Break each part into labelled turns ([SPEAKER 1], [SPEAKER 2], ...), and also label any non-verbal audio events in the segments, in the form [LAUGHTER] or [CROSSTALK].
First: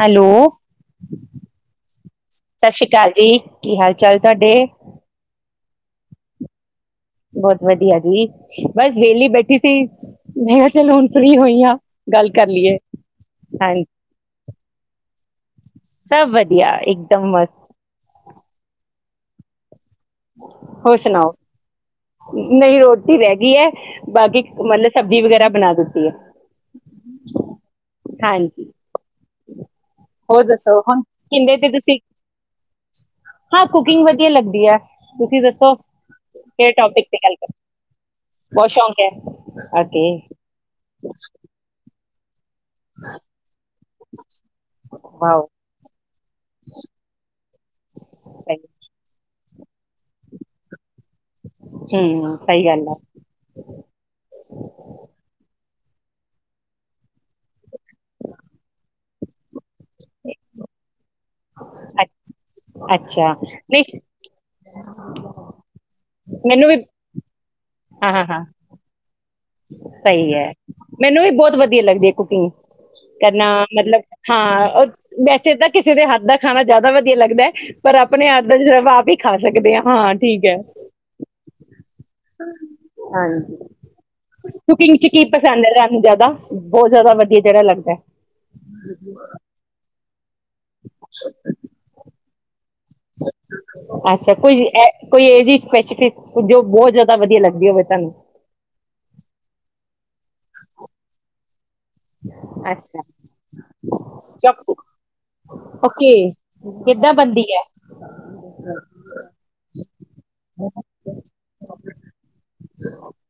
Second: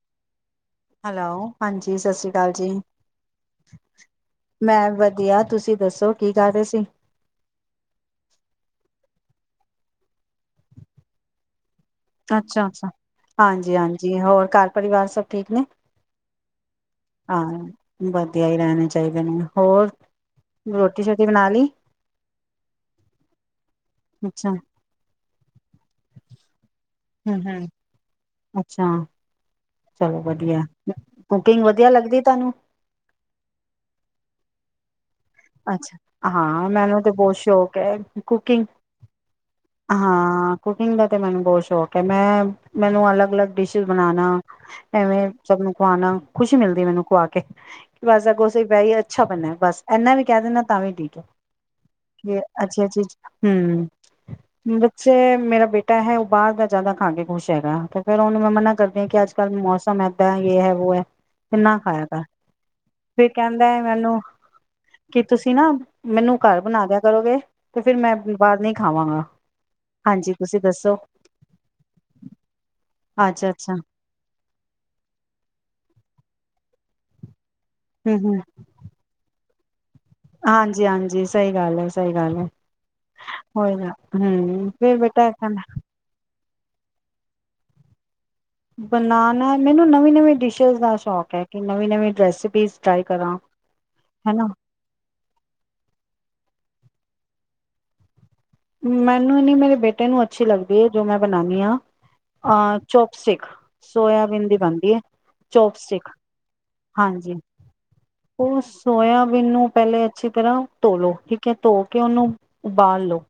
[SPEAKER 1] Hello!
[SPEAKER 2] Hello, ਹਾਂਜੀ, ਸਤਿ ਸ੍ਰੀ ਅਕਾਲ ਜੀ
[SPEAKER 1] ਸਤਿ ਸ੍ਰੀ ਅਕਾਲ ਜੀ, ਕੀ ਹਾਲ ਚਾਲ ਤੁਹਾਡੇ?
[SPEAKER 2] ਮੈਂ, ਵਧੀਆ ਤੁਸੀਂ? ਦੱਸੋ ਕੀ ਕਰ ਰਹੇ ਸੀ?
[SPEAKER 1] ਬਹੁਤ ਵਧੀਆ ਜੀ। ਬਸ ਵਿਹਲੀ ਬੈਠੀ ਸੀ, ਮੈਂ ਕਿਹਾ ਚਲ ਹੁਣ ਫਰੀ ਹੋਈ ਹਾਂ,
[SPEAKER 2] ਅੱਛਾ, ਅੱਛਾ, ਹਾਂਜੀ, ਹਾਂਜੀ, ਹੋਰ ਘਰ ਪਰਿਵਾਰ ਸਭ ਠੀਕ ਨੇ?
[SPEAKER 1] ਸਭ ਵਧੀਆ, ਇੱਕਦਮ
[SPEAKER 2] ਹਾਂ
[SPEAKER 1] ਮਸਤ!
[SPEAKER 2] ਵਧੀਆ ਰਹਿਣੇ ਹੀ ਹੋਰ?
[SPEAKER 1] ਹੋਰ
[SPEAKER 2] ਰੋਟੀ ਸ਼ੋਟੀ
[SPEAKER 1] ਸੁਣਾਓ।
[SPEAKER 2] ਬਣਾ ਲਈ
[SPEAKER 1] ਨਹੀਂ, ਰੋਟੀ ਰਹਿ ਗਈ ਹੈ, ਬਾਕੀ
[SPEAKER 2] ਅੱਛਾ
[SPEAKER 1] ਮਤਲਬ, ਸਬਜ਼ੀ ਵਗੈਰਾ ਬਣਾ ਦਿੱਤੀ ਹੈ।
[SPEAKER 2] ਹਮ ਹਮ
[SPEAKER 1] ਹਾਂਜੀ।
[SPEAKER 2] ਅੱਛਾ ਚਲੋ
[SPEAKER 1] ਹੋਰ
[SPEAKER 2] ਵਧੀਆ
[SPEAKER 1] ਦੱਸੋ, ਹੁਣ, ਕਿਹਦੇ
[SPEAKER 2] ਕੁਕਿੰਗ
[SPEAKER 1] ਤੇ
[SPEAKER 2] ਵਧੀਆ
[SPEAKER 1] ਤੁਸੀਂ,
[SPEAKER 2] ਲੱਗਦੀ ਤੁਹਾਨੂੰ
[SPEAKER 1] ਹਾਂ! ਕੁਕਿੰਗ ਵਧੀਆ ਲੱਗਦੀ ਹੈ।
[SPEAKER 2] ਅੱਛਾ! ਹਾਂ, ਮੈਨੂੰ
[SPEAKER 1] ਟੋਪਿਕ
[SPEAKER 2] ਤੇ
[SPEAKER 1] ਗੱਲ
[SPEAKER 2] ਬਹੁਤ
[SPEAKER 1] ਕਰ,
[SPEAKER 2] ਸ਼ੌਕ ਹੈ, ਕੁਕਿੰਗ
[SPEAKER 1] ਬਹੁਤ ਸ਼ੌਕ ਐ, ਓਕੇ
[SPEAKER 2] ਹਾਂ। ਕੁਕਿੰਗ ਦਾ ਤੇ ਮੈਨੂੰ ਬਹੁਤ ਸ਼ੌਕ ਕਿ ਮੈਂ, ਮੈਨੂੰ ਅਲੱਗ ਅਲੱਗ ਡਿਸ਼ਿਿਸ ਬਣਾਣਾ, ਐਵੇਂ
[SPEAKER 1] ਵਾਓ।
[SPEAKER 2] ਸਭ ਨੂੰ ਖਵਾਣਾ, ਖੁਸ਼ੀ ਮਿਲਦੀ ਮੈਨੂੰ ਖਵਾ, ਕੇ ਬਸਗੋ
[SPEAKER 1] ਸਹੀ।
[SPEAKER 2] ਬ ਅੱਛਾ ਬਣਿਆ। ਬਸ। ਇਨਾ ਵੀ ਕਹਿ ਦਿੰਦਾ ਤਾਂ ਵੀ ਠੀਕ ਹੈ,
[SPEAKER 1] ਹੂੰ,
[SPEAKER 2] ਵੀ
[SPEAKER 1] ਸਹੀ
[SPEAKER 2] ਅੱਛੀ
[SPEAKER 1] ਗੱਲ
[SPEAKER 2] ਅੱਛੀ, ਹਮ। ਬੱਚੇ, ਮੇਰਾ ਬੇਟਾ ਹੈ, ਉਹ ਬਾਹਰ ਦਾ ਜ਼ਿਆਦਾ ਖਾ ਕੇ ਖੁਸ਼ ਹੈਗਾ, ਤੇ ਫਿਰ, ਉਹਨੂੰ ਮੈਂ ਮਨਾ ਕਰਦੀ ਹਾਂ ਕਿ ਅੱਜ ਕੱਲ੍ਹ ਮੌਸਮ ਏਦਾਂ, ਯ ਹੈ ਵੋ ਹੈ। ਕਿੰਨਾ
[SPEAKER 1] ਐ,
[SPEAKER 2] ਖਾਇਆ ਕਰ, ਫਿਰ
[SPEAKER 1] ਅੱਛਾ,
[SPEAKER 2] ਕਹਿੰਦਾ ਹੈ
[SPEAKER 1] ਨਹੀਂ
[SPEAKER 2] ਮੈਨੂੰ ਕੀ, ਤੁਸੀਂ ਨਾ ਮੈਨੂੰ ਘਰ ਬਣਾ ਦਿਆ ਕਰੋਗੇ? ਤੇ ਫਿਰ ਮੈਂ
[SPEAKER 1] ਹਾਂ-ਹਾਂ-ਹਾਂ।
[SPEAKER 2] ਬਾਅਦ ਨਹੀਂ ਖਾਵਾਂਗਾ।
[SPEAKER 1] ਸਹੀ
[SPEAKER 2] ਹਾਂਜੀ
[SPEAKER 1] ਹੈ,
[SPEAKER 2] ਤੁਸੀਂ ਦੱਸੋ
[SPEAKER 1] ਮੈਨੂੰ ਵੀ ਬਹੁਤ ਵਧੀਆ ਲੱਗਦੀ ਹੈ ਕੁਕਿੰਗ। ਕਰਨਾ
[SPEAKER 2] ਅੱਛਾ ਅੱਛਾ
[SPEAKER 1] ਮਤਲਬ, ਹਾਂ। ਵੈਸੇ ਤਾਂ ਕਿਸੇ ਹੱਥ ਦਾ ਖਾਣਾ ਜ਼ਿਆਦਾ ਵਧੀਆ ਲੱਗਦਾ ਹੈ, ਪਰ,
[SPEAKER 2] ਹੂੰ
[SPEAKER 1] ਆਪਣੇ
[SPEAKER 2] ਹੂੰ
[SPEAKER 1] ਆਪ ਦਾ ਜਵਾ ਆਪ ਹੀ ਖਾ ਸਕਦੇ ਹਾਂ। ਹਾਂ ਠੀਕ ਹੈ
[SPEAKER 2] ਹਾਂਜੀ, ਹਾਂਜੀ। ਸਹੀ ਗੱਲ ਹੈ, ਸਹੀ ਗੱਲ ਹੈ, ਹੋ ਨਾ, ਹਮ।
[SPEAKER 1] ਕਿੰਗ ਚ ਕੀ ਪਸੰਦ ਏ ਤੁਹਾਨੂੰ ਜ਼ਾਦਾ? ਬੋਤ ਜ਼ਾਦਾ ਵਧੀਆ ਜਿਹੜਾ ਲੱਗਦਾ?
[SPEAKER 2] ਬਨਾਨਾ ਮੈਨੂੰ ਨਵੀਂ ਨਵੀਂ ਡਿਸ਼ ਸ਼ੀਸ਼ ਦਾ ਸ਼ੌਕ ਏ ਕਿ ਨਵੀਂ ਨਵੀ ਰੈਸ ਬੀਸ।
[SPEAKER 1] ਅੱਛਾ ਕੁਛ ਏ ਕੋਈ ਇਹ ਜ ਸਪੈਸੀਫਿਕ ਜੋ ਬੋਤ ਜ਼ਾਦਾ ਸਬ ਵਧੀਆ ਲੱਗਦੀ ਹੋਵੇ ਤੁਹਾਨੂੰ
[SPEAKER 2] ਮੈਨੂੰ ਨੀ ਮੇਰੇ ਬੇਟੇ ਨੂੰ ਅੱਛੀ ਲੱਗਦੀ ਏ। ਜੋ ਮੈਂ ਬਨਾਨੀ ਆਂ। ਅ
[SPEAKER 1] ਅੱਛਾ
[SPEAKER 2] ਚੋਪਸਟਿਕ ਸੋਇਆਬੀਨ ਦੀ ਬਨਦੀ
[SPEAKER 1] ਚੌਕਸ
[SPEAKER 2] ਏ। ਚੋਪਸਟਿਕ,
[SPEAKER 1] ਓਕੇ ਕਿੱਦਾਂ
[SPEAKER 2] ਹਾਂਜੀ।
[SPEAKER 1] ਬੰਦੀ ਹੈ
[SPEAKER 2] ਉਹ ਸੋਇਆਬੀਨ ਨੂੰ ਪਹਿਲੇ ਅੱਛੀ ਤਰ੍ਹਾਂ ਧੋ ਲੋ ਠੀਕ ਏ। ਧੋ ਕੇ ਉਹਨੂੰ ਉਬਾਲ ਲੋ।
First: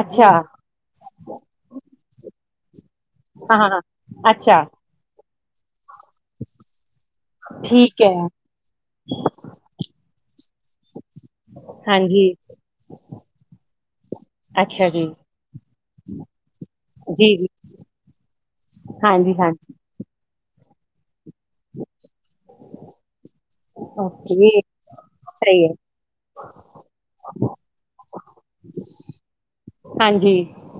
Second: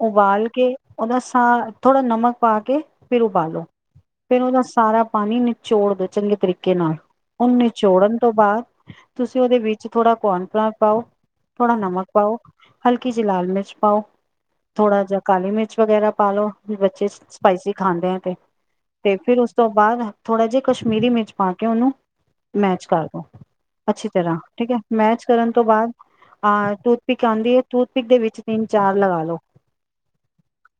[SPEAKER 1] ਅੱਛਾ
[SPEAKER 2] ਉਬਾਲ ਕੇ ਉਹਦਾ ਸਾਹ ਥੋੜਾ ਨਮਕ ਪਾ ਕੇ ਫਿਰ
[SPEAKER 1] ਹਾਂ
[SPEAKER 2] ਉਬਾਲੋ।
[SPEAKER 1] ਹਾਂ, ਹਾਂ
[SPEAKER 2] ਫੇਰ ਉਹਦਾ
[SPEAKER 1] ਅੱਛਾ
[SPEAKER 2] ਸਾਰਾ ਪਾਨੀ ਨਿ ਚੋੜ ਦੋ ਚੰਗੇ ਤਰੀਕੇ ਨਾਲ। ਉਹਨ
[SPEAKER 1] ਠੀਕ ਹੈ
[SPEAKER 2] ਨਿਚੋੜਨ ਤੋਂ ਬਾਦ ਤੁਸੀਂ ਉਹਦੇ ਵਿੱਚ ਥੋੜ੍ਹਾ ਕੋਰਨ ਫਲਾਰ ਪਾਓ, ਥੋੜਾ ਨਮਕ
[SPEAKER 1] ਹਾਂਜੀ
[SPEAKER 2] ਪਾਓ, ਹਲਕੀ ਜਿਹੀ ਲਾਲ ਮਿਰਚ ਪਾਓ।
[SPEAKER 1] ਅੱਛਾ ਜੀ
[SPEAKER 2] ਥੋੜਾ ਜਿਹਾ ਕਾਲੀ ਮਿਰਚ ਵਗੈਰਾ ਪਾ ਲੋ ਵੀ ਬੱਚੇ
[SPEAKER 1] ਜੀ ਜੀ
[SPEAKER 2] ਸਪਾਈਸੀ ਖਾਂਦੇ ਆ ਤੇ। ਤੇ
[SPEAKER 1] ਹਾਂਜੀ
[SPEAKER 2] ਫਿਰ
[SPEAKER 1] ਹਾਂਜੀ
[SPEAKER 2] ਉਸ ਤੋਂ ਬਾਦ ਥੋੜਾ ਜੇ ਕਸ਼ਮੀਰੀ ਮਿਰਚ ਪਾ ਕੇ ਉਹਨੂੰ ਮੈਚ ਕਰਦੋ, ਅੱਛੀ ਤਰ੍ਹਾਂ
[SPEAKER 1] ਓਕੇ
[SPEAKER 2] ਠੀਕ ਏ। ਮੈਚ ਕਰਨ
[SPEAKER 1] ਸਹੀ
[SPEAKER 2] ਤੋਂ
[SPEAKER 1] ਹੈ
[SPEAKER 2] ਬਾਅਦ ਅਹ ਟੂਥਪਿਕ ਆਂਦੀ ਏ, ਟੂਥਪਿਕ ਦੇ ਵਿੱਚ ਤਿੰਨ ਚਾਰ ਲਗਾ ਲੋ।
[SPEAKER 1] ਹਾਂਜੀ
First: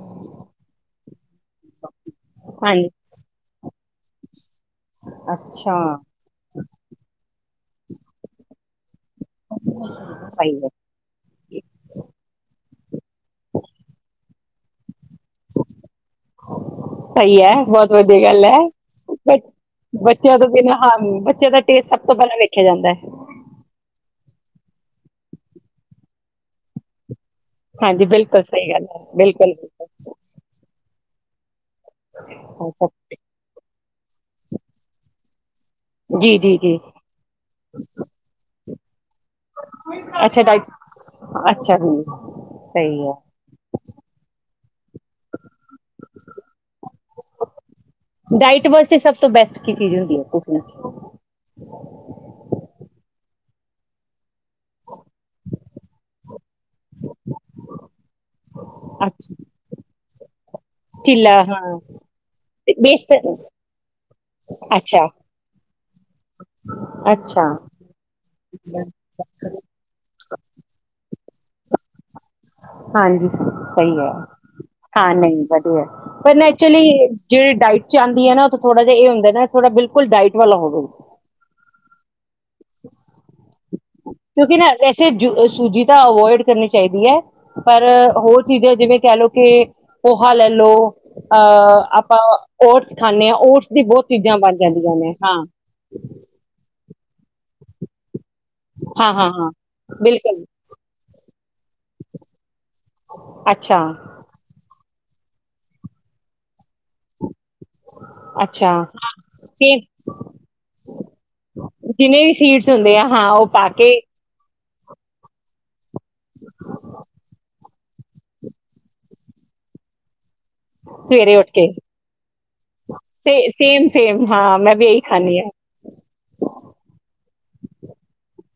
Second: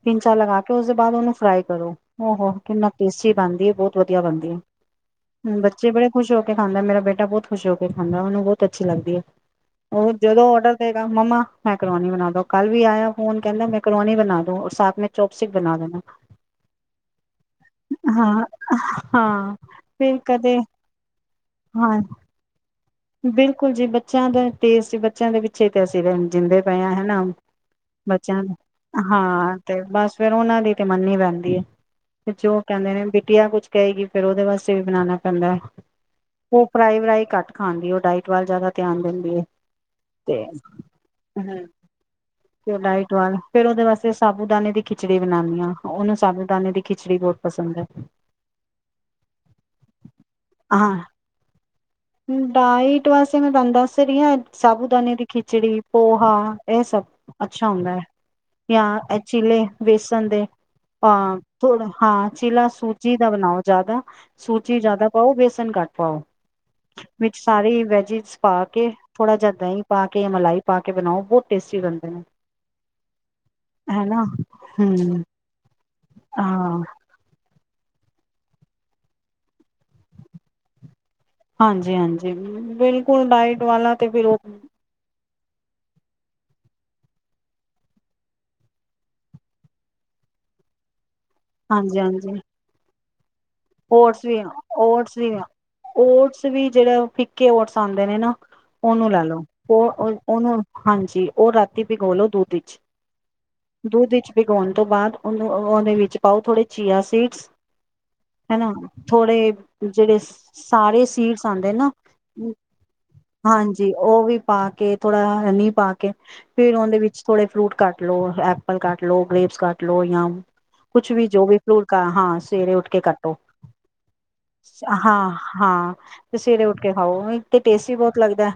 [SPEAKER 2] ਸਿੰਚਾ ਲਗਾ ਕੇ ਉਸਦੇ ਬਾਦ ਉਹਨੂੰ ਫਰਾਈ ਕਰੋ। ਓ ਹੋ
[SPEAKER 1] ਹਾਂਜੀ
[SPEAKER 2] ਕਿੰਨਾ ਟੇਸਟੀ ਬਨ ਦੀ ਬੋਤ ਵਧੀਆ ਬਨਦੀ ਏ। ਹੁੰ,
[SPEAKER 1] ਅੱਛਾ
[SPEAKER 2] ਬੱਚੇ ਬੜੇ ਖੁਸ਼ ਹੋ ਕੇ ਖਾਂਦੇ, ਮੇਰਾ ਬੇਟਾ ਬੋਤ ਖੁਸ਼ ਕੇ ਖਾਂਦਾ ਉਹਨੂੰ ਬੋਤ ਅਛ ਲੱਗਦੀ ਏ। ਉਹ ਜਦੋਂ
[SPEAKER 1] ਸਹੀ ਹੈ
[SPEAKER 2] ਔਡਰ ਦੇਗਾ ਮੰਮਾ ਮੇਕਰੋਨੀ ਬਨਾਦੋ। ਕੱਲ ਵੀ ਆਇਆ ਫੋਨ ਦਾ ਮੇਕਰੋਨੀ ਬਨਾ ਦੋ ਔਰ ਸਾਥ ਮੇ
[SPEAKER 1] ਸਹੀ ਏ। ਬੋਤ ਵਧੀਆ
[SPEAKER 2] ਹਾਂ
[SPEAKER 1] ਗੱਲ ਏ। ਬਚ
[SPEAKER 2] ਹਾਂ ਫਿਰ
[SPEAKER 1] ਬੱਚਿਆਂ ਤੋਂ
[SPEAKER 2] ਕਦੇ
[SPEAKER 1] ਬਿਨਾਂ ਹਨ ਬੱਚਿਆਂ ਦਾ ਟੇਸਟ
[SPEAKER 2] ਹਾਂ
[SPEAKER 1] ਸਭ ਤੋਂ ਪਹਿਲਾਂ ਵੇਖਿਆ ਜਾਂਦਾ ਐ।
[SPEAKER 2] ਬਿਲਕੁਲ ਜੀ ਬੱਚਿਆਂ ਦਾ ਟੇਸਟ, ਬੱਚਿਆਂ ਦੇ ਪਿੱਛੇ ਤੇ ਅਸੀਂ ਜਿੰਦੇ ਪਏ ਆਂ ਹੇਨਾ।
[SPEAKER 1] ਹਾਂਜੀ ਬਿਲਕੁਲ
[SPEAKER 2] ਬੱਚਿਆਂ
[SPEAKER 1] ਸਹੀ ਗੱਲ ਹੈ ਬਿਲਕੁਲ
[SPEAKER 2] ਹਾਂ ਤੇ
[SPEAKER 1] ਬਿਲਕੁਲ
[SPEAKER 2] ਬਸ ਫੇਰ ਉਹਨਾਂ ਦੀ ਤੇ ਮੰਨੀਨੀ ਪੈਂਦ [UNINTELLIGIBLE] ਜੋ ਉਹ
[SPEAKER 1] ਅੱਛਾ
[SPEAKER 2] ਕਹਿੰਦੇ ਨੇ। ਬਿਟੀਆ ਕੁਝ ਕਹੇਗੀ ਫੇਰ ਉਹਦੇ ਵਾਸਤੇ ਵੀ ਬਨਾਨਾ ਪੈਂਦਾਏ।
[SPEAKER 1] ਜੀ ਜੀ
[SPEAKER 2] ਉਹ
[SPEAKER 1] ਜੀ
[SPEAKER 2] ਫਰਾਈ ਵਰਾਈ ਕੱਟ ਖਾਂਦੀ। ਉਹ ਡਾਇਟ ਵੱਲ ਜ਼ਿਆਦਾ ਧਿਆਨ ਦਿੰਦੀ ਏ।
[SPEAKER 1] ਅੱਛਾ
[SPEAKER 2] ਤੇ
[SPEAKER 1] ਡਾਇਟ
[SPEAKER 2] ਹ
[SPEAKER 1] ਅੱਛਾ ਜੀ
[SPEAKER 2] ਤੇ ਉਹ
[SPEAKER 1] ਸਹੀ
[SPEAKER 2] ਡਾਇਟ
[SPEAKER 1] ਹੈ
[SPEAKER 2] ਵੱਲ ਫੇਰ ਉਹਦੇ ਵਾਸਤੇ ਸ ਦਾਨੇ ਦੀ ਖਿਚੜੀ ਬਨਾਮੀ ਉਹਨੂੰ ਸਾਬੂ ਦਾਨੇ ਦੀ ਖਿਚੜੀ ਬਹੁਤ ਪਸੰਦ ਹੈ
[SPEAKER 1] ਡਾਇਟ ਵਾਸਤੇ ਸਭ ਤੋਂ ਬੈਸਟ ਕੀ ਚੀਜ਼ ਹੁੰਦੀ ਹੈ ਕੁਕਿੰਗ
[SPEAKER 2] ਹਾਂ ਡਾਇਟ ਵਾਸਤੇ ਮੈਂ ਤੁਹਾਨੂੰ ਦੱਸ ਰਹੀ, ਹਾਂ ਸਾਬੂਦਾਨੇ ਦੀ ਖਿਚੜੀ ਪੋਹਾ ਇਹ ਸਭ ਅੱਛਾ ਹੁੰਦਾ ਹੈ। ਜਾਂ ਇਹ
[SPEAKER 1] ਅੱਛਾ
[SPEAKER 2] ਚਿਲੇ ਬੇਸਨ ਦੇ
[SPEAKER 1] ਚਿੱਲਾ
[SPEAKER 2] ਅਹ
[SPEAKER 1] ਹਾਂ
[SPEAKER 2] ਥੋੜਾ ਹਾਂ ਚਿਲਾ
[SPEAKER 1] ਬੇਸਟ
[SPEAKER 2] ਸੂਜੀ ਦਾ ਬਣਾਓ ਜ਼ਿਆਦਾ ਸੂਜੀ
[SPEAKER 1] ਅੱਛਾ
[SPEAKER 2] ਜ਼ਿਆਦਾ ਪਾਓ ਬੇਸਨ ਘੱਟ ਹਾਂ, ਵਿੱਚ
[SPEAKER 1] ਅੱਛਾ
[SPEAKER 2] ਸਾਰੇ ਵੈਜ ਪਾ ਕੇ ਥੋੜਾ ਜਿਹਾ ਦਹੀਂ ਪਾ ਕੇ। ਕਿ ਮਲਾਈ ਪਾ ਕੇ ਬਣਾਓ ਬਹੁਤ ਟੇਸਟੀ ਬਿਨਦੇ ਨੇ,
[SPEAKER 1] ਹਾਂਜੀ ਸਹੀ ਹੈ
[SPEAKER 2] ਹਨਾ
[SPEAKER 1] ਹਾਂ
[SPEAKER 2] ਹਮ
[SPEAKER 1] ਨਹੀਂ ਵਧੀਆ, ਪਰ
[SPEAKER 2] ਹਾਂ
[SPEAKER 1] ਐਕਚੁਲੀ ਜ ਡਾਇਟ ਆਦੀ ਹੈ ਨਾ ਉਹ ਥੋੜਾ ਜਿਹਾ ਇਹ ਹੁੰਦਾ ਨਾ ਥੋੜ ਬਿਲਕੁਲ ਡਾਇਟ ਵਾਲਾ ਹੋਵੇੂਗਾ।
[SPEAKER 2] ਹਾਂਜੀ-ਹਾਂਜੀ ਬਿਲਕੁਲ ਡਾਇਟ ਵਾਲਾ ਤੇ ਫਿਰ ਉਹ
[SPEAKER 1] ਕਿਉਂਕਿ ਨਾ ਵੈਸੇ ਸੂਜੀ ਤਾਂ ਅਵੋਇਡ ਕਰਨੀ ਚਾਹੀਦੀ ਹੈ। ਪਰ ਹੋਰ ਚੀਜ਼ਾਂ ਜਿਵੇਂ ਕਹਿ ਲਓ ਕਿ ਪੋਹਾ ਲੈ ਲਓ। ਅਹ ਆਪਾਂ
[SPEAKER 2] ਹਾਂਜੀ-ਹਾਂਜੀ
[SPEAKER 1] ਰ ਖਾਂਦੇ ਹਾਂ ਉਹ
[SPEAKER 2] ਓਟਸ ਵੀ ਆ ਓਟਸ ਵੀ ਆ ਓਟਸ ਵੀ ਜਿਹੜਾ ਫਿੱਕੇ ਓਟਸ ਆਦੇ ਨੇ ਨਾ, ਉਹਨੂੰ
[SPEAKER 1] ਹਾਂ
[SPEAKER 2] ਲਾ
[SPEAKER 1] ਹਾਂ
[SPEAKER 2] ਲੋ
[SPEAKER 1] ਹਾਂ
[SPEAKER 2] ਉਹ
[SPEAKER 1] ਬਿਲਕੁਲ
[SPEAKER 2] ਉਹਨੂੰ ਹਾਂਜੀ ਉਹ ਰਾਤੀ ਭਿਗਾ ਲੋ ਦੁੱਧ ਵਿੱਚ
[SPEAKER 1] ਅੱਛਾ
[SPEAKER 2] ਦੁੱਧ ਵਿੱਚ ਭਿਗਾਉਣ ਤੋਂ ਬਾਅਦ-' ਉਹਨ ਉਹਦੇ ਵਿੱਚ ਪਾਓ ਥੋੜੇ ਚੀਆ ਸੀਡਸ,
[SPEAKER 1] ਅੱਛਾ
[SPEAKER 2] ਹਨਾ, ਥੋੜੇ
[SPEAKER 1] ਸੇਮ
[SPEAKER 2] ਜਿਹੜੇ ਸਾਰੇ ਸੀਡਸ ਆਉਂਦੇ ਨਾ
[SPEAKER 1] ਜਿੰਨੇ ਵੀ ਸੀਡਸ ਹੁੰਦੇ ਆ ਹਾਂ ਉਹ ਪਾ ਕੇ
[SPEAKER 2] ਹਾਂਜੀ ਉਹ ਵੀ ਪਾ ਕੇ ਥੋੜ੍ਹਾ ਨੀਹ ਪਾ ਕੇ ਫੇਿਰ ਉਹਦੇ ਵਿੱਚ ਥੋੜੇ ਫਰੂਟ ਕੱਟ ਲੋੋ ਐਪਲ ਕੱਟ ਲੋੋ ਗ੍ਰੇਪਸ ਕੱਟ ਲੋ ਜਾਂ ਕੁਛ ਵੀ
[SPEAKER 1] ਸਵੇਰੇ
[SPEAKER 2] ਜੋ
[SPEAKER 1] ਉੱਠ
[SPEAKER 2] ਵੀ
[SPEAKER 1] ਕੇ
[SPEAKER 2] ਫੂਲਕਾ ਹਾਂ ਸਵੇਰੇ ਉੱਠ ਕੱਟੋ
[SPEAKER 1] ਸੇ ਸੇਮ ਸੇਮ ਹਾਂ ਮੈਂ ਵੀ ਇਹੀ
[SPEAKER 2] ਹਾਂ
[SPEAKER 1] ਖਾਂਦੀ
[SPEAKER 2] ਹਾਂ ਤੇ ਸਵੇਰੇ ਉੱਠ ਕੇ ਖਾਓ। ਉਹ ਤੇ ਟੇਸਟ ਵੀ ਬਹੁਤ ਲੱਗਦਾ।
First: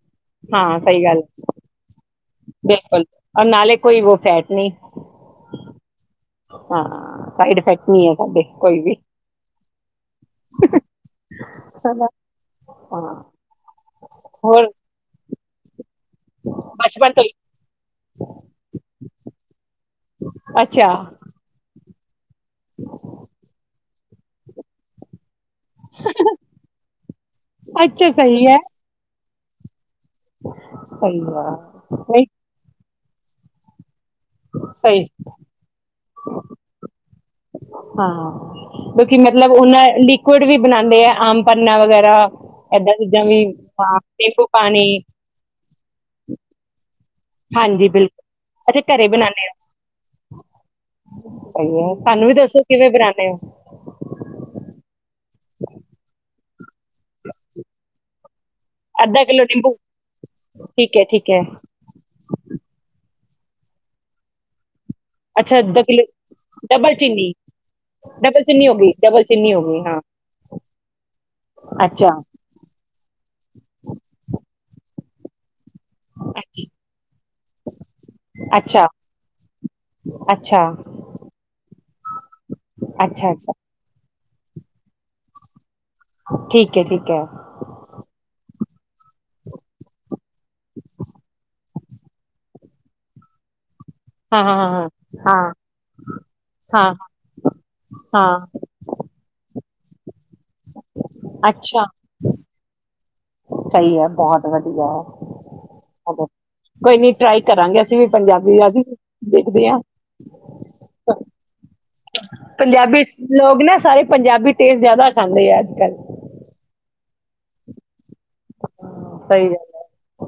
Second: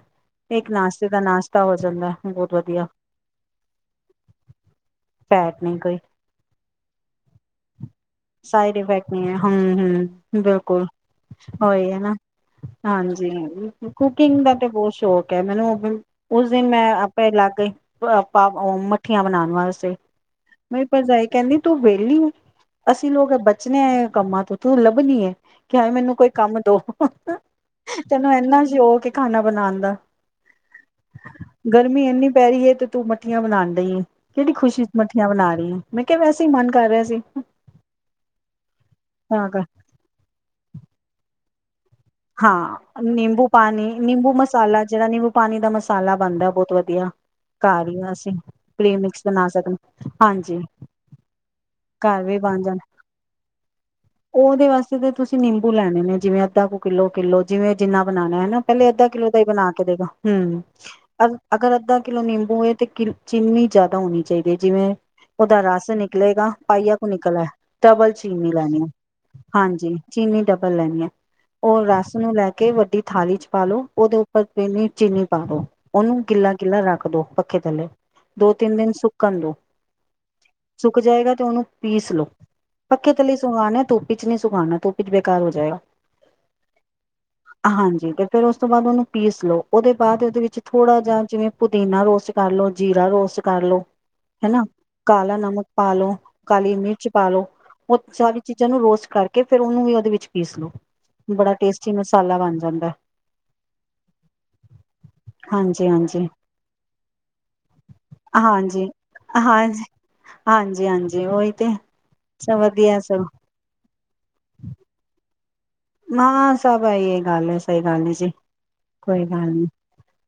[SPEAKER 2] ਇੱਕ
[SPEAKER 1] ਹਾਂ ਸਹੀ
[SPEAKER 2] ਨਾਸ਼ਤੇ ਦਾ
[SPEAKER 1] ਗੱਲ
[SPEAKER 2] ਨਾਸ਼ਤਾ ਹੋ ਜਾਂਦਾ ਬਹੁਤ ਵਧੀਆ
[SPEAKER 1] ਬਿਲਕੁਲ ਰ ਨਾਲੇ ਕੋਈ ਵ ਫੈਟ ਨਹੀਂ
[SPEAKER 2] ਫੈਟ ਨਹੀਂ ਕੋਈ
[SPEAKER 1] ਹਾਂ ਸਾਈਡ ਇਫੈਕਟ ਨਹੀਂ ਹੈ। ਸਾਡੇ
[SPEAKER 2] ਸਾਈਡ
[SPEAKER 1] ਕੋਈ ਵੀ
[SPEAKER 2] ਇਫੈਕਟ ਨਹੀਂ ਹੈ, ਹੂੰ-ਹੂੰ, ਬਿਲਕੁਲ ਹੋਹੀ ਹੈ,
[SPEAKER 1] ਸਾਡਾ
[SPEAKER 2] ਨਾ
[SPEAKER 1] ਹਾਂ
[SPEAKER 2] ਹਾਂਜੀ ਕੁਕਿੰਗ ਦਾ
[SPEAKER 1] ਹੋਰ
[SPEAKER 2] ਤੇ ਬਹੁਤ ਸ਼ੌਕ ਮੈਨੂੰ, ਉਸ ਦਿਨ
[SPEAKER 1] ਬਚਪਨ ਤੋਂ ਹੀ
[SPEAKER 2] ਮੈਂ ਲੱਗ ਗਈ ਆਪ ਮੱਠੀਆਂ ਬਣਾਉਣ ਵਾਸਤੇ ਮੇਰੀ
[SPEAKER 1] ਅੱਛਾ
[SPEAKER 2] ਭਰਜਾਈ ਕਹਿੰਦੀ ਤੂੰ ਇ [UNINTELLIGIBLE] ਅਸੀਂ ਲੋਕ ਬਚਣੇ ਆ ਕੰਮਾਂ ਤੋਂ ਤੂੰ ਲੱਭਣੀ ਹੈ ਕਿ ਹਏ ਮੈਨੂੰ ਕੋਈ ਕੰਮ ਦੋ
[SPEAKER 1] ਅੱਛਾ
[SPEAKER 2] ਤੈਨੂੰ
[SPEAKER 1] ਸਹੀ ਹੈ
[SPEAKER 2] ਇੰਨਾ ਸੀ। ਖਾਣਾ ਬਣਾਉਣ ਦਾ,
[SPEAKER 1] ਸਹੀ ਆ।
[SPEAKER 2] ਗਰਮੀ ਇੰਨੀ ਪੈ ਰਹੀ ਏ ਤੇ ਤੂੰ ਮੱਠੀਆਂ ਬਣਾਣ ਡਈ ਐ। ਕਿਹੜੀ ਖੁਸ਼ੀ ਚ
[SPEAKER 1] ਸਹੀ
[SPEAKER 2] ਮੱਠੀਆਂ ਬਣਾ ਰਹੀਆਂ। ਮੈਂ ਕਿਹਾ- ਵੈਸੇ ਹੀ ਮਨ ਕਰ ਰਿਹਾ ਸੀ।
[SPEAKER 1] ਹਾਂ। ਕਿਉਕਿ
[SPEAKER 2] ਤਾਂ
[SPEAKER 1] ਮਤਲਬ
[SPEAKER 2] ਕਰ
[SPEAKER 1] ਉਹਨਾਂ ਲਿਕੁਡ ਵੀ ਬਣਾਉਂਦੇ ਆ। ਆਮ [INAUDIBLE] ਐਦਾਂ
[SPEAKER 2] ਹਾਂ।
[SPEAKER 1] ਚੀਜ਼ਾਂ ਵੀ
[SPEAKER 2] ਨਿੰਬੂ ਪਾਣੀ,
[SPEAKER 1] ਹਾਂ
[SPEAKER 2] ਨਿੰਬੂ ਮਸਾਲਾ
[SPEAKER 1] ਪਾਣੀ
[SPEAKER 2] ਜਿਹੜਾ ਨਿੰਬੂ ਪਾਣੀ ਦਾ ਮਸਾਲਾ ਬਣਦਾ। ਬਹੁਤ ਵਧੀਆ ਘਰ
[SPEAKER 1] ਹਾਂਜੀ
[SPEAKER 2] ਹੀ
[SPEAKER 1] ਬਿਲਕੁਲ
[SPEAKER 2] ਅਸੀਂ
[SPEAKER 1] ਅੱਛਾ ਘਰੇ
[SPEAKER 2] ਪ੍ਰੇਮਿਕਸ ਬਣਾ
[SPEAKER 1] ਬਣਾਉਂਦੇ ਹੋ
[SPEAKER 2] ਸਕਦੇ। ਹਾਂਜੀ,
[SPEAKER 1] ਸਹੀ ਹੈ
[SPEAKER 2] ਘਰ
[SPEAKER 1] ਸਾਨੂੰ
[SPEAKER 2] ਵੀ ਬਣ
[SPEAKER 1] ਦੱਸੋ
[SPEAKER 2] ਜਾਣਾ।
[SPEAKER 1] ਕਿਵੇਂ ਬਣਾਉਂਦੇ ਹੋ
[SPEAKER 2] ਉਹਦੇ ਵਾਸਤੇ [INAUDIBLE] ਨਿੰਬੂ ਲੈਣੇ ਨੇ ਜਿਵੇਂ [INAUDIBLE] ਕਿੱਲੋ- ਕਿੱਲੋ ਜਿਵੇਂ ਜਿੰਨਾ ਬਣਾਣੇ ਇਹ ਨਾ ਪਹਿਲੇ ਅੱਧਾ ਕਿੱਲੋ ਦਾ
[SPEAKER 1] ਕਿਲੋ
[SPEAKER 2] ਹੀ ਬਣਾ
[SPEAKER 1] ਨਿੰਬੂ
[SPEAKER 2] ਕੇ ਦੇਗਾ। ਹਮ,
[SPEAKER 1] ਠੀਕ ਹੈ
[SPEAKER 2] ਅ
[SPEAKER 1] ਠੀਕ ਹੈ
[SPEAKER 2] ਅਗਰ ਅੱਧਾ ਕਿਲੋ ਨਿੰਬੂ ਹੋਏ ਤੇ ਕਿ ਚਿੰਨੀ ਜ਼ਿਆਦਾ ਹੋਣੀ ਚਾਹੀਦੀ ਏ। ਜਿਵੇਂ
[SPEAKER 1] ਅੱਛਾ
[SPEAKER 2] ਉਹਦਾ
[SPEAKER 1] ਅੱਧਾ
[SPEAKER 2] ਰਸ
[SPEAKER 1] ਕਿਲੋ
[SPEAKER 2] ਨਿਕਲੇਗਾ।
[SPEAKER 1] ਡਬਲ
[SPEAKER 2] ਪਾਈਆ ਕੁ
[SPEAKER 1] ਚੀਨੀ
[SPEAKER 2] ਨਿਕਲ ਏ ਡਬਲ ਚੀਨੀ
[SPEAKER 1] ਹੋ
[SPEAKER 2] ਲੈਣੀ ਆ।
[SPEAKER 1] ਗਈ ਡਬਲ ਚੀਨੀ ਹੋ ਗਈ
[SPEAKER 2] ਹਾਂਜੀ,
[SPEAKER 1] ਹਾਂ
[SPEAKER 2] ਚੀਨੀ ਡਬਲ ਲੈਣੀ ਏ। ਉਹ ਰਸ
[SPEAKER 1] ਅੱਛਾ
[SPEAKER 2] ਨੂੰ ਲੈ ਕੇ ਵੱਡੀ ਥਾਲੀ ਚ ਪਾਲੋ। ਉਹਦੇ ਉੱਪਰ [UNINTELLIGIBLE] ਚੀਨੀ ਪਾਦੋ ਉਨੂੰ ਗਿੱਲਾ-
[SPEAKER 1] ਅੱਛਾ
[SPEAKER 2] ਗਿੱਲਾ ਰੱਖ ਦੋ, ਪੱਖੇ ਥੱਲੇ ਦੋ -ਤਿੰਨ
[SPEAKER 1] ਅੱਛਾ
[SPEAKER 2] ਦਿਨ ਸੁੱਕਣ ਦੋ,
[SPEAKER 1] ਅੱਛਾ
[SPEAKER 2] ਸੁੱਕ ਜਾਏਗਾ ਤੇ ਉਹਨੂੰ ਪੀਸ ਲੋ। ਪੱਖੇ
[SPEAKER 1] ਅੱਛਾ
[SPEAKER 2] ਥੱਲੇ ਸੁਕਨਾ ਹੈ ਧੁੱਪ ਪਿਚ ਨਹੀਂ ਸੁਖਾਨਾ ਤੁਪ ਵਿੱਚ ਬੇਕਾਰ ਹੋ ਜਾਏਗਾ।
[SPEAKER 1] ਠੀਕ ਹੈ, ਠੀਕ ਹੈ।
[SPEAKER 2] ਹਾਂਜੀ ਤੇ ਫੇਰ ਉਸ ਤੋਂ ਬਾਅਦ ਉਹਨੂੰ ਪੀਸ ਲੋਓ। ਉਹਦੇ ਬਾਅਦ ਵਿੱਚ ਥੋੜਾ ਜਾ ਜਿਵੇਂ ਪੁਦੀਨਾ ਰੋਸਟ ਕਰ ਲੋ, ਜੀਰਾ ਰੋਸਟ ਕਰ ਲੋ
[SPEAKER 1] ਹਾਂ ਹਾਂ
[SPEAKER 2] ਹਨਾ। ਕਾਲਾ
[SPEAKER 1] ਹਾਂ ਹਾਂ
[SPEAKER 2] ਨਮਕ ਪਾ ਲੋ, ਕਾਲੀ
[SPEAKER 1] ਹਾਂ
[SPEAKER 2] ਮਿਰਚ ਪਾ ਲਓ। ਉਹ
[SPEAKER 1] ਹਾਂ
[SPEAKER 2] ਸਾਰੀ
[SPEAKER 1] ਹਾਂ
[SPEAKER 2] ਚੀਜ਼ਾਂ ਨੂੰ ਰੋਸਟ ਕਰਕੇ ਫੇਰ ਉਹਨੂੰ ਵੀ ਉਹਦੇ ਵਿੱਚ [INAUDIBLE]
[SPEAKER 1] ਅੱਛਾ।
[SPEAKER 2] ਟੇਸਟੀ ਮਸਾਲਾ ਬਣ ਜਾਂਦਾ
[SPEAKER 1] ਸਹੀ ਹੈ, ਬਹੁਤ ਵਧੀਆ
[SPEAKER 2] ਹਾਂਜੀ ਹਾਂਜੀ
[SPEAKER 1] ਕੋਈ ਨੀ ਟਰਾਈ ਕਰਾਂਗੇ। ਅਸੀਂ ਵੀ ਪੰਜਾਬੀ ਆ
[SPEAKER 2] ਹਾਂਜੀ
[SPEAKER 1] ਦੇਖਦੇ ਹਾਂ
[SPEAKER 2] ਜੀ, ਓਈ ਤੇ ਸਭ ਵਧੀਆ
[SPEAKER 1] ਪੰਜਾਬੀ
[SPEAKER 2] ਸਭ
[SPEAKER 1] ਲੋਕ ਨਾ, ਸਾਰੇ ਪੰਜਾਬੀ ਟੇਸਟ ਜ਼ਿਆਦਾ ਅੰ [INAUDIBLE]
[SPEAKER 2] ਮਾਂ ਸਭਾਈ ਗੱਲ ਏ, ਸਹੀ ਗੱਲ ਹੈ ਜੀ। ਕੋਈ ਗੱਲ
[SPEAKER 1] ਸਹੀ
[SPEAKER 2] ਨੀ।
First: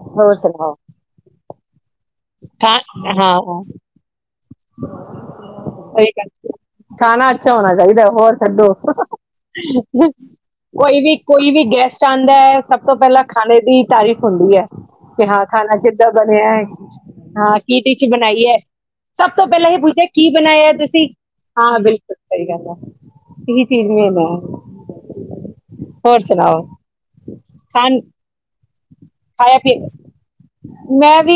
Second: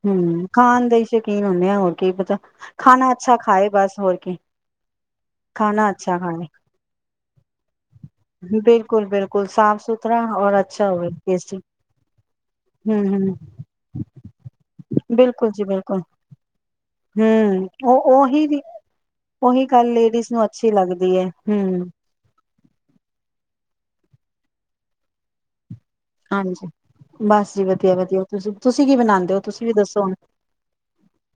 [SPEAKER 1] ਹੈ ਹੋਰ
[SPEAKER 2] ਹਮ,
[SPEAKER 1] ਸੁਣਾਓ
[SPEAKER 2] ਖਾਣ ਦੇ ਹੀ ਸ਼ੌਕੀਨ ਹੁੰਦੇ ਆ ਹੁਣ ਕੀ ਪਤਾ
[SPEAKER 1] ਖਾ
[SPEAKER 2] ਖਾਣਾ
[SPEAKER 1] ਹਾਂ
[SPEAKER 2] ਅੱਛਾ
[SPEAKER 1] ਹਾਂ
[SPEAKER 2] ਖਾਏ ਬਸ ਹੋਰ ਕੀ ਖਾਣਾ ਅੱਛਾ ਖਾਏ
[SPEAKER 1] ਖਾਣਾ ਅੱਛਾ ਹੋਣਾ ਚਾਹੀਦਾ ਹੋਰ ਛਦੋ
[SPEAKER 2] ਬਿਲਕੁਲ ਬਿਲਕੁਲ ਸਾਫ਼ ਸੁਥਰਾ ਔਰ ਅੱਛਾ
[SPEAKER 1] ਕੋਈ
[SPEAKER 2] ਹੋਵੇ
[SPEAKER 1] ਵੀ ਕੋਈ
[SPEAKER 2] ਟੇਸਟੀ
[SPEAKER 1] ਵੀ ਗੈਸਟ ਆਉਂਦਾ ਹੈ ਸਭ ਤੋਂ
[SPEAKER 2] ਹੂੰ
[SPEAKER 1] ਪਹਿਲਾਂ
[SPEAKER 2] ਹੂੰ
[SPEAKER 1] ਖਾਣੇ ਦੀ ਤਾਰੀਫ਼ ਹੁੰਦੀ ਹੈ ਕਿ ਹਾਂ
[SPEAKER 2] ਬਿਲਕੁਲ ਜੀ
[SPEAKER 1] ਖਾਣਾ
[SPEAKER 2] ਬਿਲਕੁਲ
[SPEAKER 1] ਕਿੱਦਾਂ ਬਣਿਆ ਹੈ ਹਾਂ
[SPEAKER 2] ਹੂੰ
[SPEAKER 1] ਕੀ ਡਿਸ਼
[SPEAKER 2] ਉਹ
[SPEAKER 1] ਬਣਾਈ
[SPEAKER 2] ਉਹੀ
[SPEAKER 1] ਹੈ ਸਭ ਤੋਂ
[SPEAKER 2] ਉਹੀ
[SPEAKER 1] ਪਹਿਲਾਂ ਇਹ
[SPEAKER 2] ਗੱਲ
[SPEAKER 1] ਪੁੱਛਿਆ
[SPEAKER 2] ਲੇਡੀਜ਼
[SPEAKER 1] ਕੀ
[SPEAKER 2] ਨੂੰ ਅੱਛੀ
[SPEAKER 1] ਬਣਾਇਆ ਤੁਸੀਂ
[SPEAKER 2] ਲੱਗਦੀ ਹੈ
[SPEAKER 1] ਹਾਂ
[SPEAKER 2] ਹੂੰ
[SPEAKER 1] ਬਿਲਕੁਲ ਸਹੀ ਗੱਲ ਹੈ ਚਿਰਨ ਦਾ
[SPEAKER 2] ਹਾਂਜੀ ਬਸ ਜੀ ਵਧੀਆ
[SPEAKER 1] ਖਾਣ
[SPEAKER 2] ਵਧੀਆ ਤੁਸੀਂ ਕੀ ਬਣਾਉਂਦੇ ਹੋ
[SPEAKER 1] ਖਾਇਆ
[SPEAKER 2] ਤੁਸੀਂ ਵੀ
[SPEAKER 1] ਫੇਿਰ
[SPEAKER 2] ਦੱਸੋ ਹੁਣ
[SPEAKER 1] ਮੈਂ ਵੀ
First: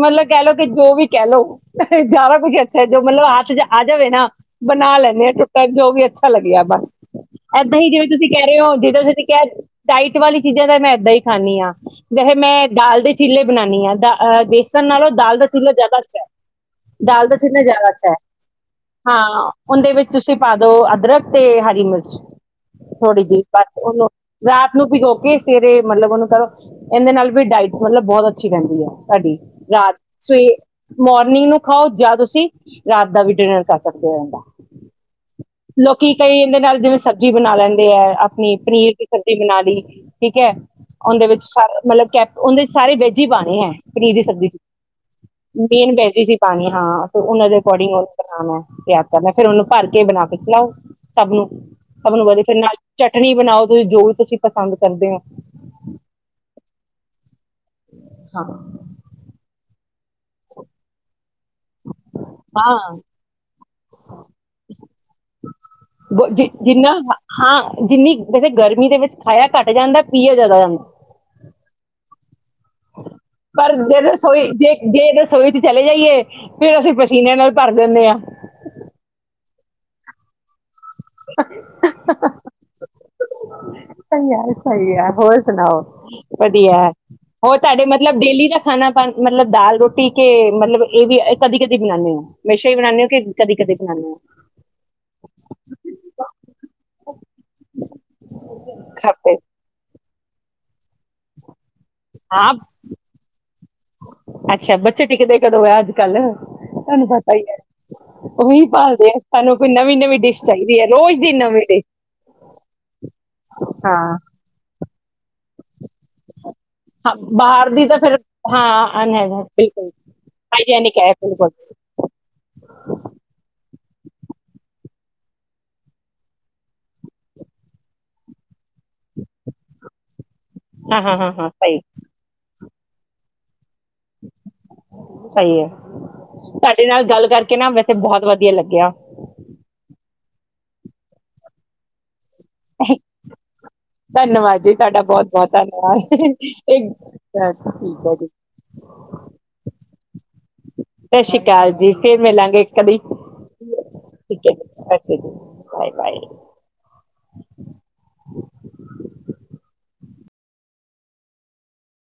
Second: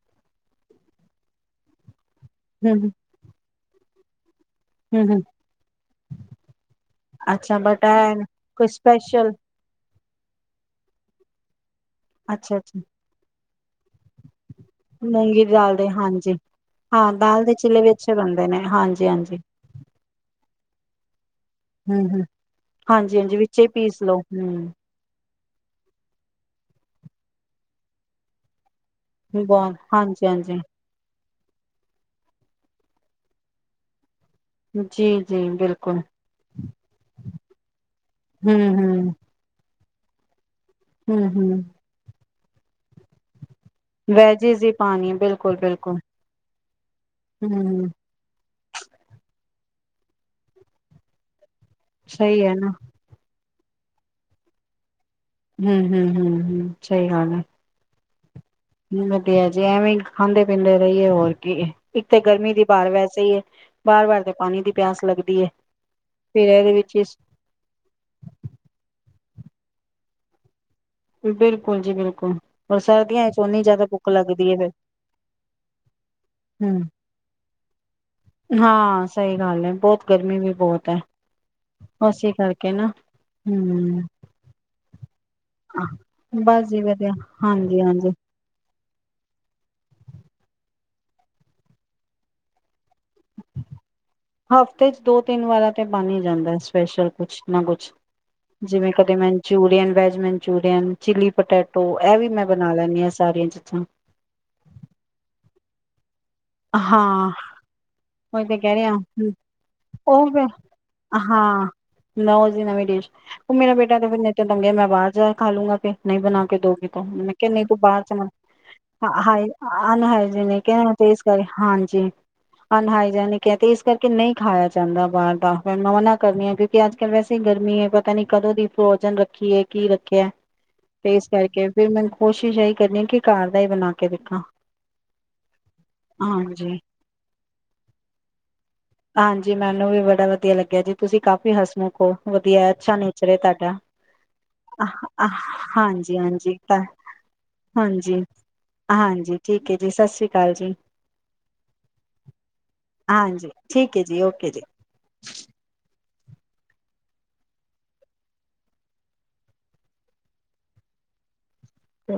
[SPEAKER 1] ਮਤਲਬ ਕਹਿ ਲਓ ਕਿ ਜੋ ਵੀ ਕਹਿ ਲਓ ਸਾਰਾ ਕੁਛ
[SPEAKER 2] ਹੂੰ
[SPEAKER 1] ਅੱਛਾ
[SPEAKER 2] ਹੂੰ
[SPEAKER 1] ਜੋ ਮਤਲਬ ਆ ਆਜ ਜਵੇ ਨਾ ਬਣਾ
[SPEAKER 2] ਹੂੰ ਹੂੰ
[SPEAKER 1] ਲੈਂਦੇ ਆ ਚਟ ਜੋ ਵੀ ਅੱਛਾ ਲੱਗਿਆ ਬਸ
[SPEAKER 2] ਅੱਛਾ
[SPEAKER 1] ਇੱਦਾਂ ਹੀ ਜਿਵੇਂ
[SPEAKER 2] ਬਟੈਨ
[SPEAKER 1] ਤੁਸੀਂ ਕਹਿ ਰਹੇ
[SPEAKER 2] ਕੋਈ
[SPEAKER 1] ਹੋ ਜ ਤੁ
[SPEAKER 2] ਸਪੈਸ਼ਲ
[SPEAKER 1] ਕਹਿ ਡਾਈਟ ਵਾਲੀ ਚੀਜ਼ਾਂ ਤਾਂ ਮੈਂ ਇੱਦਾਂ ਹੀ ਖਾਂਦੀ ਹਾਂ ਵੈਸੇ
[SPEAKER 2] ਅੱਛਾ
[SPEAKER 1] ਮੈਂ
[SPEAKER 2] ਅੱਛਾ
[SPEAKER 1] ਦਾਲ ਦੇ ਚੀਲੇ ਬਣਾਉਾਨਦੀ ਹਾਂ ਦਹ ਬੇਸਣ ਨਾਲੋਂ ਦਾਲ
[SPEAKER 2] ਮੂੰਗੀ
[SPEAKER 1] ਦਾ
[SPEAKER 2] ਦੀ
[SPEAKER 1] ਚੀ੍ਹਲਾ
[SPEAKER 2] ਦੇ
[SPEAKER 1] ਜ਼ਿਆਦਾ ਅੱਛਾ ਹੈ
[SPEAKER 2] ਹਾਂਜੀ ਹਾਂ
[SPEAKER 1] ਦਾਲ ਦਾ
[SPEAKER 2] ਦੇ
[SPEAKER 1] ਚੀਲਾ
[SPEAKER 2] ਚਿੱਲੇ
[SPEAKER 1] ਜ਼ਿਆਦਾ
[SPEAKER 2] ਵੀ
[SPEAKER 1] ਅੱਛਾ
[SPEAKER 2] ਅੱਛੇ
[SPEAKER 1] ਹੈ
[SPEAKER 2] ਬਣਦੇ ਨੇ ਹਾਂਜੀ ਹਾਂਜੀ
[SPEAKER 1] ਹਾਂ ਉਹਦੇ ਵਿੱਚ ਤੁਸੀਂ ਪਾ ਦੋ ਅਦਰਕ ਤੇ ਹਰੀ
[SPEAKER 2] ਹੂੰ
[SPEAKER 1] ਮਿਰਚ
[SPEAKER 2] ਹੂੰ ਹਾਂਜੀ
[SPEAKER 1] ਥੋੜ੍ਹੀ
[SPEAKER 2] ਹਾਂਜੀ
[SPEAKER 1] ਜਿਹੀ
[SPEAKER 2] ਵਿੱਚੇ ਹੀ
[SPEAKER 1] ਬਸ
[SPEAKER 2] ਪੀਸ
[SPEAKER 1] ਉਹਨੂੰ
[SPEAKER 2] ਲਓ
[SPEAKER 1] ਰਾਤ
[SPEAKER 2] ਹੂੰ
[SPEAKER 1] ਨੂੰ ਭਿੋ ਕੀ ਸੇਰੇ ਮਤਲਬ ਉਹਨੂੰ ਕਰੋ ਇਹਦੇ ਨਾਲ ਵੀ ਡਾਇਟ ਮਤਲਬ ਬਹੁਤ ਅੱਛੀ ਰਹਿੰਦੀ ਹੈ ਤੁਡੀ
[SPEAKER 2] ਬਹੁਤ
[SPEAKER 1] ਰਾਤ
[SPEAKER 2] ਹਾਂਜੀ
[SPEAKER 1] ਸਵੇ
[SPEAKER 2] ਹਾਂਜੀ
[SPEAKER 1] ਮੋਰਨ ਮਰਿੰਗ ਨੂੰ ਖਾਓ ਜਾਂ ਤੁਸੀਂ ਰਾਤ ਦਾ ਵੀ ਡਿਨਰ ਕਰ ਸਕਦੇ ਹੋ ਰਹਦਾ
[SPEAKER 2] ਜੀ ਜੀ ਬਿਲਕੁਲ
[SPEAKER 1] ਲੋਕੀ ਕਈ ਇਹਦੇ ਨਾਲ ਜਿਵੇਂ ਸਬਜ਼ੀ ਬਣਾ ਲੈਂਦੇ ਹੈ ਆਪਣੀ
[SPEAKER 2] ਹੂੰ
[SPEAKER 1] ਪਨੀਰ ਦੀ ਸਬਜ਼ੀ ਬਣਾ ਲਈ ਠੀਕ ਹੈ।
[SPEAKER 2] ਹਮ
[SPEAKER 1] ਉਹਦੇ ਵਿੱਚ
[SPEAKER 2] ਹਮ।
[SPEAKER 1] ਸਾਰਾ ਮਤਲਬ ਸਾਰੇ ਵੈਜੀ ਹੀ ਪਾਉਣੇ ਹੈ ਪਨੀਰ ਦੀ ਸਬਜ਼ੀ
[SPEAKER 2] ਵੈਜਿਸ ਹੀ ਪਾਣੀ ਬਿਲਕੁਲ
[SPEAKER 1] ਮੇਨ
[SPEAKER 2] ਬਿਲਕੁਲ
[SPEAKER 1] ਵੈਜੀਜੀ ਸੀ ਪਾਉਣੀ ਹਾਂ ਤੇ ਉਹਨਾਂ ਦੇ
[SPEAKER 2] ਹਮ
[SPEAKER 1] ਅਕੋਰਡਿੰਗ ਉਹਨ ਬਣਾਉਣਾ ਹੈ ਯ ਕਰਨਾ ਫੇਰ ਉਹਨੂੰ ਭਰ ਕੇ ਬਣਾ ਕੇ ਚਲਾਓ ਸਭ ਨੂੰ ਸਭ ਨੂੰ ਵਧ
[SPEAKER 2] ਸਹੀ ਹੈ
[SPEAKER 1] ਫਿਰ
[SPEAKER 2] ਨਾ
[SPEAKER 1] ਨਾਲ ਚਟਨੀ ਬਣਾਓ ਜੋ ਤੁਸੀ ਪਸੰਦ ਕਰਦੇ ਹ
[SPEAKER 2] ਹਮ ਹਮ ਹਮ ਹਮ ਸਹੀ ਗਲ ਹੈ
[SPEAKER 1] ਹਾਂ
[SPEAKER 2] ਵਧੀਆ ਜੇ ਐਵੇਂ ਖਾਂਦੇ ਪੀਂਦੇ ਰਹੀਏ ਹੋਰ ਇੱਕ ਤਾਂ ਗਰਮੀ ਦੀ ਬਾਰ
[SPEAKER 1] ਹਾਂ
[SPEAKER 2] ਵੈਸੇ ਹੀ ਹੈ ਵਾਰ ਵਾਰ ਤੇ ਪਾਣੀ ਦੀ ਪਿਆਸ ਲੱਗਦੀ ਹੈ
[SPEAKER 1] ਬ-
[SPEAKER 2] ਫਿਰ
[SPEAKER 1] ਜਿ-
[SPEAKER 2] ਇਹਦੇ
[SPEAKER 1] ਜਿੰਨਾ
[SPEAKER 2] ਵਿੱਚ
[SPEAKER 1] ਹਾਂ ਜਿੰਨੀ ਵੈਸੇ ਗਰਮੀ ਦੇ ਵਿੱਚ ਖਾਇਆ ਘੱਟ ਜਾਂਦਾ ਪੀਆ ਜ਼ਿਆਦਾ ਜਾਂਦਾ
[SPEAKER 2] ਬਿਲਕੁਲ ਜੀ ਬਿਲਕੁਲ। ਔਰ ਸਰਦੀਆਂ ਚ ਓਨੀ
[SPEAKER 1] ਪਰ
[SPEAKER 2] ਜ਼ਿਆਦਾ
[SPEAKER 1] ਜੇ
[SPEAKER 2] ਭੁੱਖ
[SPEAKER 1] ਰਸੋਈ
[SPEAKER 2] ਲੱਗਦੀ ਹੈ ਫਿਰ
[SPEAKER 1] ਜੇ ਜੇ ਰਸੋਈ ਚ ਚਲੇ ਜਾਈਏ ਫਿਰ
[SPEAKER 2] ਹਮ
[SPEAKER 1] ਅਸੀਂ ਪਸੀਨੇ ਨਾਲ ਭਰ ਦਿੰਦੇ ਹਾਂ
[SPEAKER 2] ਹਾਂ ਸਹੀ ਗੱਲ ਹੈ ਬਹੁਤ ਗਰਮੀ ਵੀ ਬਹੁਤ ਹੈ। ਅਸੀੇ, ਕਰਕੇ ਨਾ ਹਮ।
[SPEAKER 1] ਸਹੀ ਯਾਰ, ਸਹੀ। ਹੋਰ ਸੁਣਾਓ।
[SPEAKER 2] ਬਸ ਜੀ
[SPEAKER 1] ਵਧੀਆ। ਹੋਰ
[SPEAKER 2] ਹਾਂਜੀ
[SPEAKER 1] ਤੁਹਾਡੇ,
[SPEAKER 2] ਹਾਂਜੀ
[SPEAKER 1] ਮਤਲਬ ਡੇਲੀ ਦਾ ਖਾਣਾ, ਪਾ ਮਤਲਬ, ਦਾਲ ਰੋਟੀ ਕੇ, ਮਤਲਬ ਇਹ ਵੀ ਕਦੀ ਕਦੀ, ਬਣਾਉਦੇ ਹਾਂ, ਮੈੰ
[SPEAKER 2] ਹਫ਼ਤੇ ਚ, ਦੋ ਤਿੰਨ ਵਾਰ ਤੇ, ਬਣ ਹੀ ਜਾਂਦਾ, ਸਪੈਸ਼ਲ ਕੁਛ ਨਾ ਕੁਛ, ਜਿਵੇਂ ਕਦੇ
[SPEAKER 1] ਖਾਤੇ
[SPEAKER 2] Manchurian, veg Manchurian, chilli potato, ਇਹ ਵੀ ਮੈਂ
[SPEAKER 1] ਹਾਂ
[SPEAKER 2] ਬਣਾ ਲੈਦੀ ਹਾਂ, ਸਾਰੀਆਂ ਚੀਜ਼ਾਂ
[SPEAKER 1] ਅੱਛਾ ਬੱਚੇ ਟਿਕਦੇ ਕਦੋਂ ਆ ਅੱਜ ਕੱਲ? ਤੁਹਾਨੂੰ
[SPEAKER 2] ਹਾਂ!
[SPEAKER 1] ਪਤਾ ਹੀ ਹੈ
[SPEAKER 2] ਉਹੀ ਤੇ ਕਹਿ ਰਿਹਾ,
[SPEAKER 1] ਭਾਲਦੇ ਆ ਸਾਨੂੰ ਕੋਈ ਨਵੀਂ ਨਵੀਂ
[SPEAKER 2] ਉਹ
[SPEAKER 1] ਡਿਸ਼
[SPEAKER 2] ਫੇਰ,
[SPEAKER 1] ਚਾਹੀਦੀ ਹੈ ਰੋਜ਼ ਦੀ ਨਵੀਂ
[SPEAKER 2] ਹਾਂ,
[SPEAKER 1] ਡਿਸ਼
[SPEAKER 2] ਰੌਜ ਹੀ ਨਵੀਂ ਡਿਸ਼। ਉਹ ਮੇਰਾ ਬੇਟਾ ਤੇ
[SPEAKER 1] ਹਾਂ
[SPEAKER 2] ਫਿਰ ਨੇ ਤ ਤੰਗੇਿਆ, ਨਾ ਬਾਹਰ ਜਾਕੇ ਖਾ ਲੂੰਗਾ ਫੇਰ, ਨਹੀਂ ਬਣਾ ਕੇ ਦੋਗੇ ਤੇ।
[SPEAKER 1] ਹਾਂ
[SPEAKER 2] ਮੈਂ ਕਿਹਾ ਨਹੀਂ
[SPEAKER 1] ਬਾਹਰ
[SPEAKER 2] ਤੂੰ
[SPEAKER 1] ਦੀ ਤਾਂ
[SPEAKER 2] ਬਾਅਰ ਜਾ
[SPEAKER 1] ਫਿਰ
[SPEAKER 2] ਕੇ ਨਾਂ
[SPEAKER 1] ਹਾਂ
[SPEAKER 2] ਖਾ,
[SPEAKER 1] ਅਨਹੈਲਥ ਬਿਲਕੁਲ ਹਾਈਜੈਨਿਕ ਹੈ
[SPEAKER 2] ਅਨਹੈਲਥੀ
[SPEAKER 1] ਬਿਲਕੁਲ
[SPEAKER 2] ਹਾਂਜੀ। ਅਹਾਈਜੈਨਿਕ ਹੈ ਤੇ, ਇਸ ਕਰਕੇ ਨਹੀਂ ਖਾਇਆ ਜਾਂਦਾ ਬਾਹਰ ਦਾ ਫੈਰ ਮੈਂ ਮਨਾ ਕਰਨੀ ਆ, ਕਿਉਕਿ ਅੱਜ ਕੱਲ ਵੈਸੇ ਹੀ ਗਰਮੀ ਹੈ, ਪਤਾ ਨੀ ਕਦੋਂ ਦੀ ਪ੍ਰੋਜਨ ਰੱਖੀਏ, ਕੀ ਰੱਖਿਆ
[SPEAKER 1] ਹਾਂ
[SPEAKER 2] ਤੇ
[SPEAKER 1] ਹਾਂ
[SPEAKER 2] ਇਸ
[SPEAKER 1] ਹਾਂ ਹਾਂ
[SPEAKER 2] ਕਰਕੇ,
[SPEAKER 1] ਸਹੀ
[SPEAKER 2] ਫਿਰ ਮੈਨੂੰ ਕੋਸ਼ਿਸ਼ ਏਹੀ ਕਹਦੇ ਹਾਂ ਕਿ ਘਰ ਦਾ ਹੀ ਬਣਾ ਕੇ ਦੇਖਾਂ। ਹਾਂਜੀ।
[SPEAKER 1] ਸਾਡੇ ਨਾਲ ਗੱਲ ਕਰਕੇ ਨਾ, ਵੈਸੇ ਬਹੁਤ ਵਧੀਆ ਲੱਗਿਆ।
[SPEAKER 2] ਹਾਂਜੀ ਮੈਨੂੰ ਵੀ ਬੜਾ ਵਧੀਆ ਲੱਗਿਆ ਜੀ, ਤੁਸੀਂ ਕਾਫੀ ਹਸਮੁਖ ਹੋ। ਵਧੀਆ, ਅੱਛਾ ਨੇਚਰ ਹੈ ਤੁਹਾਡਾ।
[SPEAKER 1] ਧੰਨਵਾਦ ਜੀ ਤੁਹਾਡਾ ਬਹੁਤ ਬਹੁਤ
[SPEAKER 2] ਹਾਂਜੀ,
[SPEAKER 1] ਧੰਨਵਾਦ
[SPEAKER 2] ਹਾਂਜੀ,
[SPEAKER 1] ਇੱਕ ਠੀਕ ਹੈ
[SPEAKER 2] ਹਾਂਜੀ,
[SPEAKER 1] ਜੀ
[SPEAKER 2] ਹਾਂਜੀ, ਠੀਕ ਹੈ ਜੀ ਸਤਿ ਸ੍ਰੀ ਅਕਾਲ। ਸਤਿ ਸ੍ਰੀ ਅਕਾਲ ਜੀ।
[SPEAKER 1] ਸਤਿ ਸ੍ਰੀ ਅਕਾਲ ਜੀ ਫਿਰ ਮਿਲਾਂਗੇ ਕਦੀ।
[SPEAKER 2] ਹਾਂਜੀ ਹੈ ਜੀ
[SPEAKER 1] ਠੀਕ
[SPEAKER 2] ਓਕੇ
[SPEAKER 1] ਹੈ ਜੀ। Bye, bye.
[SPEAKER 2] ਚ